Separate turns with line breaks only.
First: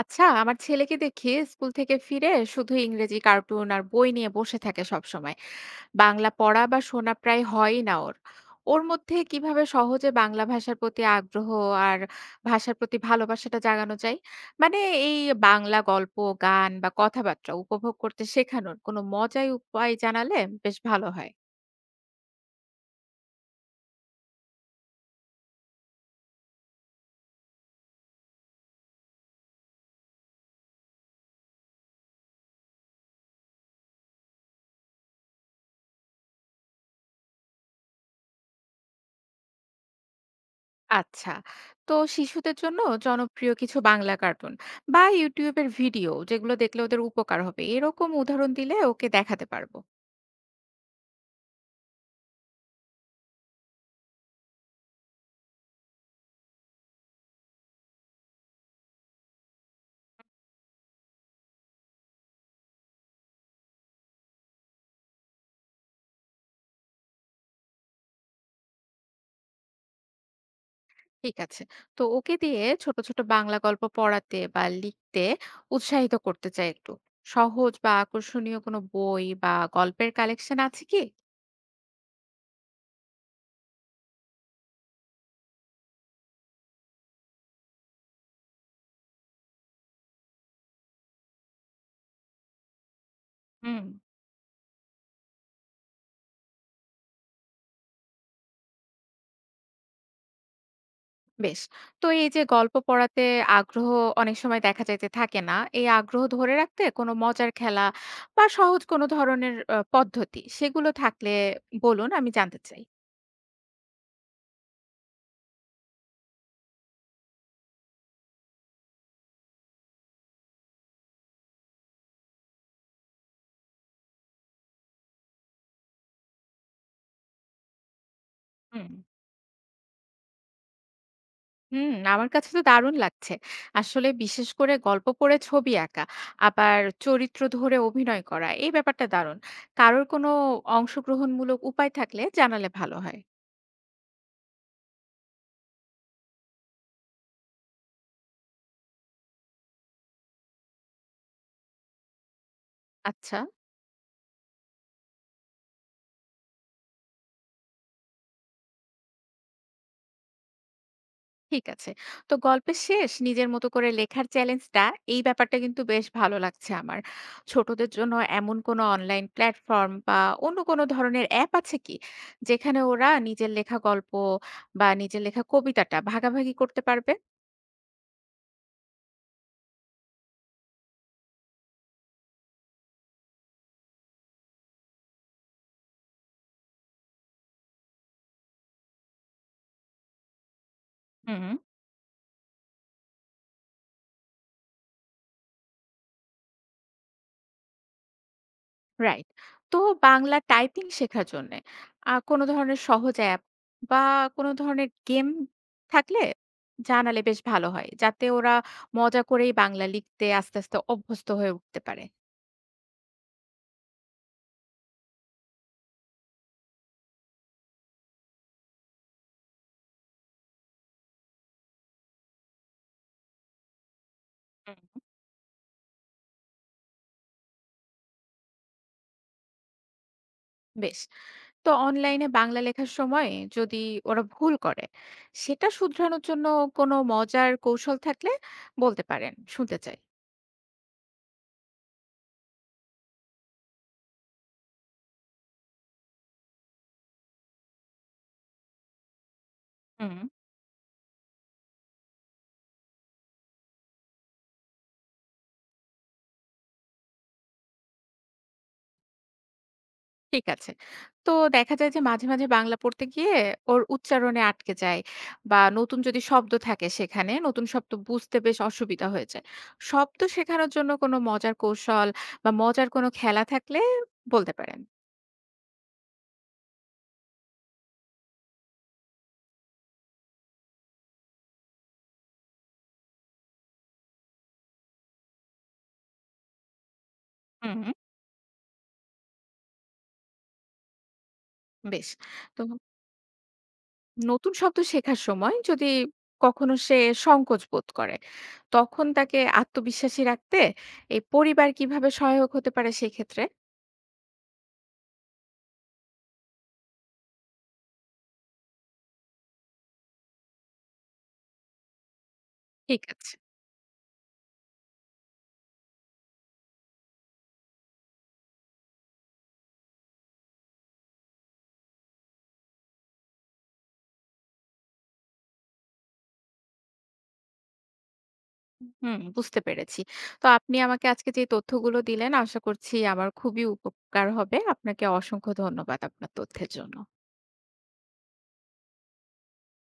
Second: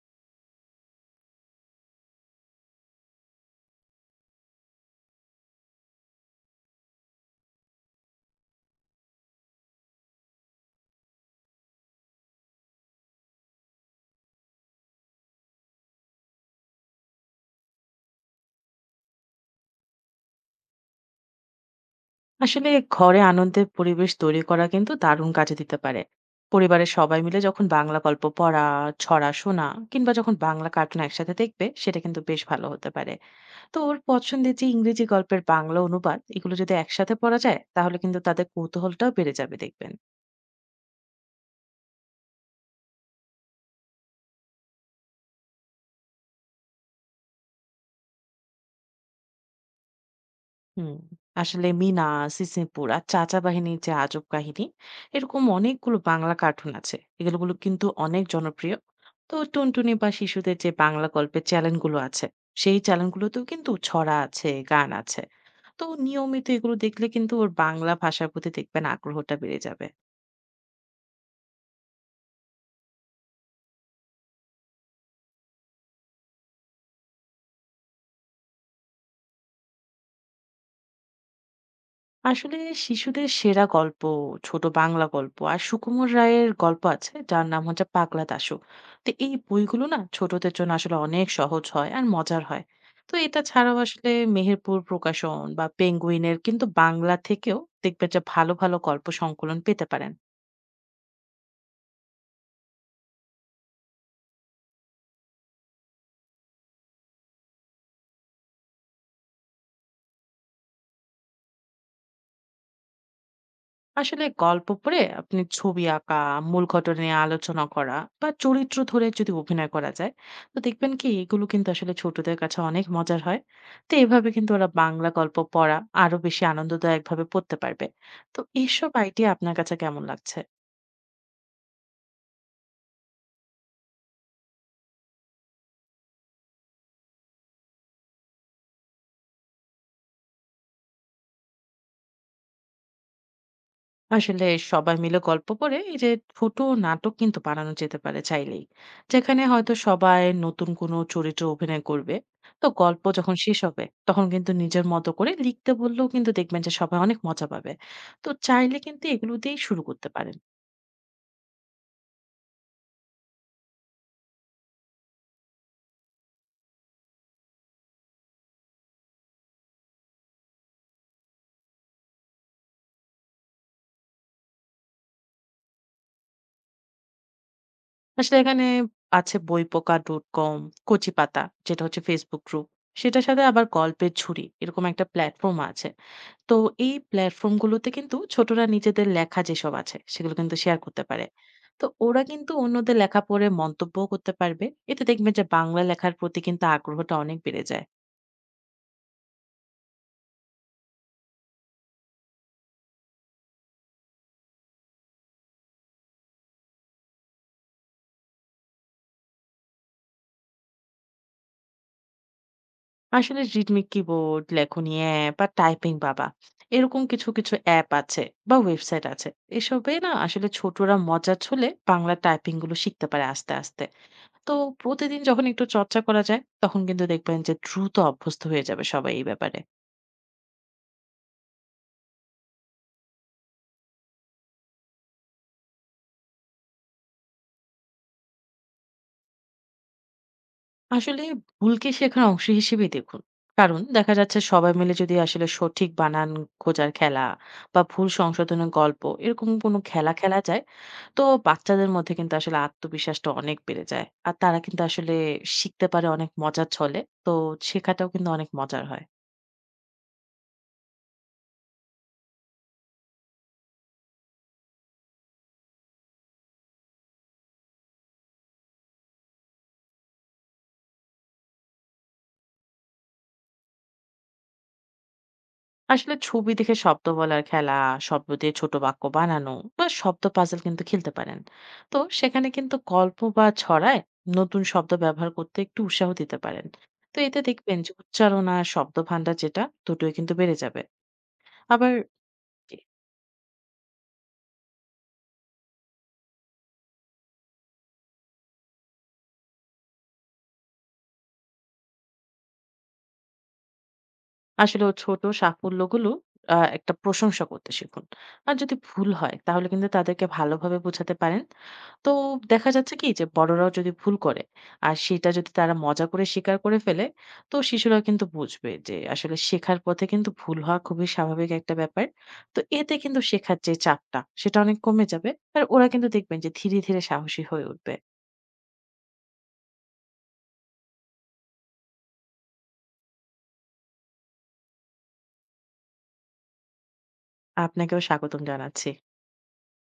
আচ্ছা, আমার ছেলেকে দেখি স্কুল থেকে ফিরে শুধু ইংরেজি কার্টুন আর বই নিয়ে বসে থাকে সব সময়। বাংলা পড়া বা শোনা প্রায় হয়ই না ওর। ওর মধ্যে কিভাবে সহজে বাংলা ভাষার প্রতি আগ্রহ আর ভাষার প্রতি ভালোবাসাটা জাগানো যায়? মানে এই বাংলা গল্প, গান বা কথাবার্তা উপভোগ করতে শেখানোর কোনো মজার উপায় জানালে বেশ ভালো হয়।
আসলে ঘরে আনন্দের পরিবেশ তৈরি করা কিন্তু দারুণ কাজে দিতে পারে। পরিবারের সবাই মিলে যখন বাংলা গল্প পড়া, ছড়া শোনা কিংবা যখন বাংলা কার্টুন একসাথে দেখবে, সেটা কিন্তু বেশ ভালো হতে পারে। তো ওর পছন্দের যে ইংরেজি গল্পের বাংলা অনুবাদ, এগুলো যদি একসাথে পড়া যায়, তাহলে কিন্তু তাদের কৌতূহলটাও বেড়ে যাবে দেখবেন।
আচ্ছা। তো শিশুদের জন্য জনপ্রিয় কিছু বাংলা কার্টুন বা YouTube এর ভিডিও যেগুলো দেখলে ওদের উপকার হবে, এরকম উদাহরণ দিলে ওকে দেখাতে পারবো।
হুম, আসলে মিনা, সিসিমপুর আর চাচা বাহিনীর যে আজব কাহিনী, এরকম অনেকগুলো বাংলা কার্টুন আছে, এগুলো কিন্তু অনেক জনপ্রিয়। তো টুনটুনি বা শিশুদের যে বাংলা গল্পের চ্যানেলগুলো আছে, সেই চ্যানেলগুলোতেও কিন্তু ছড়া আছে, গান আছে। তো নিয়মিত এগুলো দেখলে কিন্তু ওর বাংলা ভাষার প্রতি দেখবেন আগ্রহটা বেড়ে যাবে।
ঠিক আছে। তো ওকে দিয়ে ছোট ছোট বাংলা গল্প পড়াতে বা লিখতে উৎসাহিত করতে চাই একটু। সহজ বা আকর্ষণীয় কোনো বই বা গল্পের কালেকশন আছে কি?
আসলে শিশুদের সেরা গল্প, ছোট বাংলা গল্প আর সুকুমার রায়ের গল্প আছে যার নাম হচ্ছে পাগলা দাশু। তো এই বইগুলো না ছোটদের জন্য আসলে অনেক সহজ হয় আর মজার হয়। তো এটা ছাড়াও
হুম,
আসলে মেহেরপুর প্রকাশন বা পেঙ্গুইনের কিন্তু বাংলা থেকেও দেখবেন যে ভালো ভালো গল্প সংকলন পেতে পারেন।
বেশ। তো এই যে গল্প পড়াতে আগ্রহ অনেক সময় দেখা যায় যে থাকে না। এই আগ্রহ ধরে রাখতে কোনো মজার খেলা বা সহজ কোনো ধরনের পদ্ধতি সেগুলো থাকলে বলুন, আমি জানতে চাই।
আসলে গল্প পড়ে আপনি ছবি আঁকা, মূল ঘটনা নিয়ে আলোচনা করা বা চরিত্র ধরে যদি অভিনয় করা যায়, তো দেখবেন কি এগুলো কিন্তু আসলে ছোটদের কাছে অনেক মজার হয়। তো এভাবে কিন্তু ওরা বাংলা গল্প পড়া আরো বেশি আনন্দদায়ক ভাবে পড়তে পারবে। তো
হুম।
এইসব আইডিয়া আপনার কাছে কেমন লাগছে?
হুম, আমার কাছে তো দারুণ লাগছে। আসলে বিশেষ করে গল্প পড়ে ছবি আঁকা, আবার চরিত্র ধরে অভিনয় করা, এই ব্যাপারটা দারুণ। কারোর কোনো অংশগ্রহণমূলক উপায় থাকলে জানালে ভালো হয়।
আসলে সবাই মিলে গল্প করে এই যে ছোট নাটক কিন্তু বানানো যেতে পারে চাইলেই, যেখানে হয়তো সবাই নতুন কোনো চরিত্রে অভিনয় করবে। তো গল্প যখন
আচ্ছা।
শেষ হবে তখন কিন্তু নিজের মতো করে লিখতে বললেও কিন্তু দেখবেন যে সবাই অনেক মজা পাবে। তো চাইলে কিন্তু এগুলো দিয়েই শুরু করতে পারেন।
ঠিক আছে। তো গল্পের শেষ নিজের মতো করে লেখার চ্যালেঞ্জটা, এই ব্যাপারটা কিন্তু বেশ ভালো লাগছে আমার। ছোটদের জন্য এমন কোনো অনলাইন প্ল্যাটফর্ম বা অন্য কোনো ধরনের অ্যাপ আছে কি, যেখানে ওরা নিজের লেখা গল্প বা নিজের লেখা কবিতাটা ভাগাভাগি করতে পারবে?
আসলে এখানে আছে বইপোকা ডট কম, কচি পাতা, যেটা হচ্ছে ফেসবুক গ্রুপ। সেটার সাথে আবার গল্পের ঝুড়ি এরকম একটা প্ল্যাটফর্ম আছে। তো এই প্ল্যাটফর্ম গুলোতে কিন্তু ছোটরা নিজেদের লেখা যেসব আছে সেগুলো কিন্তু শেয়ার করতে পারে।
হুম।
তো ওরা কিন্তু অন্যদের লেখা পড়ে মন্তব্য করতে পারবে। এতে দেখবেন যে বাংলা লেখার প্রতি কিন্তু আগ্রহটা অনেক বেড়ে যায়।
রাইট। তো বাংলা টাইপিং শেখার জন্যে কোনো ধরনের সহজ অ্যাপ বা কোনো ধরনের গেম থাকলে জানালে বেশ ভালো হয়। যাতে ওরা মজা করেই বাংলা লিখতে আস্তে আস্তে অভ্যস্ত হয়ে উঠতে পারে।
আসলে রিদমিক কিবোর্ড, লেখনি অ্যাপ বা টাইপিং বাবা, এরকম কিছু কিছু অ্যাপ আছে বা ওয়েবসাইট আছে। এসবে না আসলে ছোটরা মজা ছলে বাংলা টাইপিং গুলো শিখতে পারে আস্তে আস্তে। তো
হুম,
প্রতিদিন যখন একটু চর্চা করা যায় তখন কিন্তু দেখবেন যে দ্রুত অভ্যস্ত হয়ে যাবে সবাই এই ব্যাপারে।
বেশ। তো অনলাইনে বাংলা লেখার সময় যদি ওরা ভুল করে, সেটা শুধরানোর জন্য কোনো মজার কৌশল থাকলে বলতে পারেন, শুনতে চাই।
আসলে ভুলকে শেখার অংশ হিসেবেই দেখুন। কারণ দেখা যাচ্ছে সবাই মিলে যদি আসলে সঠিক বানান খোঁজার খেলা বা ভুল সংশোধনের গল্প এরকম কোনো খেলা
হুম।
খেলা যায়, তো বাচ্চাদের মধ্যে কিন্তু আসলে আত্মবিশ্বাসটা অনেক বেড়ে যায়। আর তারা কিন্তু আসলে শিখতে পারে অনেক মজার ছলে। তো শেখাটাও কিন্তু অনেক মজার হয়।
ঠিক আছে। তো দেখা যায় যে মাঝে মাঝে বাংলা পড়তে গিয়ে ওর উচ্চারণে আটকে যায় বা নতুন যদি শব্দ থাকে সেখানে নতুন শব্দ বুঝতে বেশ অসুবিধা হয়ে যায়। শব্দ শেখানোর জন্য কোনো মজার কৌশল বা মজার কোনো খেলা থাকলে বলতে পারেন।
আসলে ছবি দেখে শব্দ বলার খেলা, শব্দ দিয়ে ছোট বাক্য বানানো বা শব্দ পাজল কিন্তু খেলতে পারেন। তো সেখানে কিন্তু গল্প বা ছড়ায় নতুন শব্দ ব্যবহার করতে একটু উৎসাহ দিতে পারেন। তো এতে দেখবেন
হুম,
যে উচ্চারণ আর শব্দ ভান্ডার, যেটা দুটোই কিন্তু বেড়ে যাবে। আবার
বেশ। তো নতুন শব্দ শেখার সময় যদি কখনো সে সংকোচ বোধ করে, তখন তাকে আত্মবিশ্বাসী রাখতে এই পরিবার কিভাবে সহায়ক হতে পারে সেক্ষেত্রে?
আসলে ও ছোট সাফল্যগুলো একটা প্রশংসা করতে শিখুন। আর যদি ভুল হয় তাহলে কিন্তু তাদেরকে ভালোভাবে বোঝাতে পারেন। তো দেখা যাচ্ছে
ঠিক
কি যে
আছে।
বড়রাও যদি ভুল করে আর সেটা যদি তারা মজা করে স্বীকার করে ফেলে, তো শিশুরা কিন্তু বুঝবে যে আসলে শেখার পথে কিন্তু ভুল হওয়া খুবই স্বাভাবিক একটা ব্যাপার। তো এতে কিন্তু শেখার যে চাপটা সেটা অনেক কমে যাবে। আর ওরা কিন্তু দেখবেন যে ধীরে ধীরে সাহসী হয়ে উঠবে।
হুম, বুঝতে পেরেছি। তো আপনি আমাকে আজকে যে তথ্যগুলো দিলেন, আশা করছি আমার খুবই উপকার হবে। আপনাকে অসংখ্য ধন্যবাদ আপনার তথ্যের জন্য।
আপনাকেও স্বাগতম জানাচ্ছি।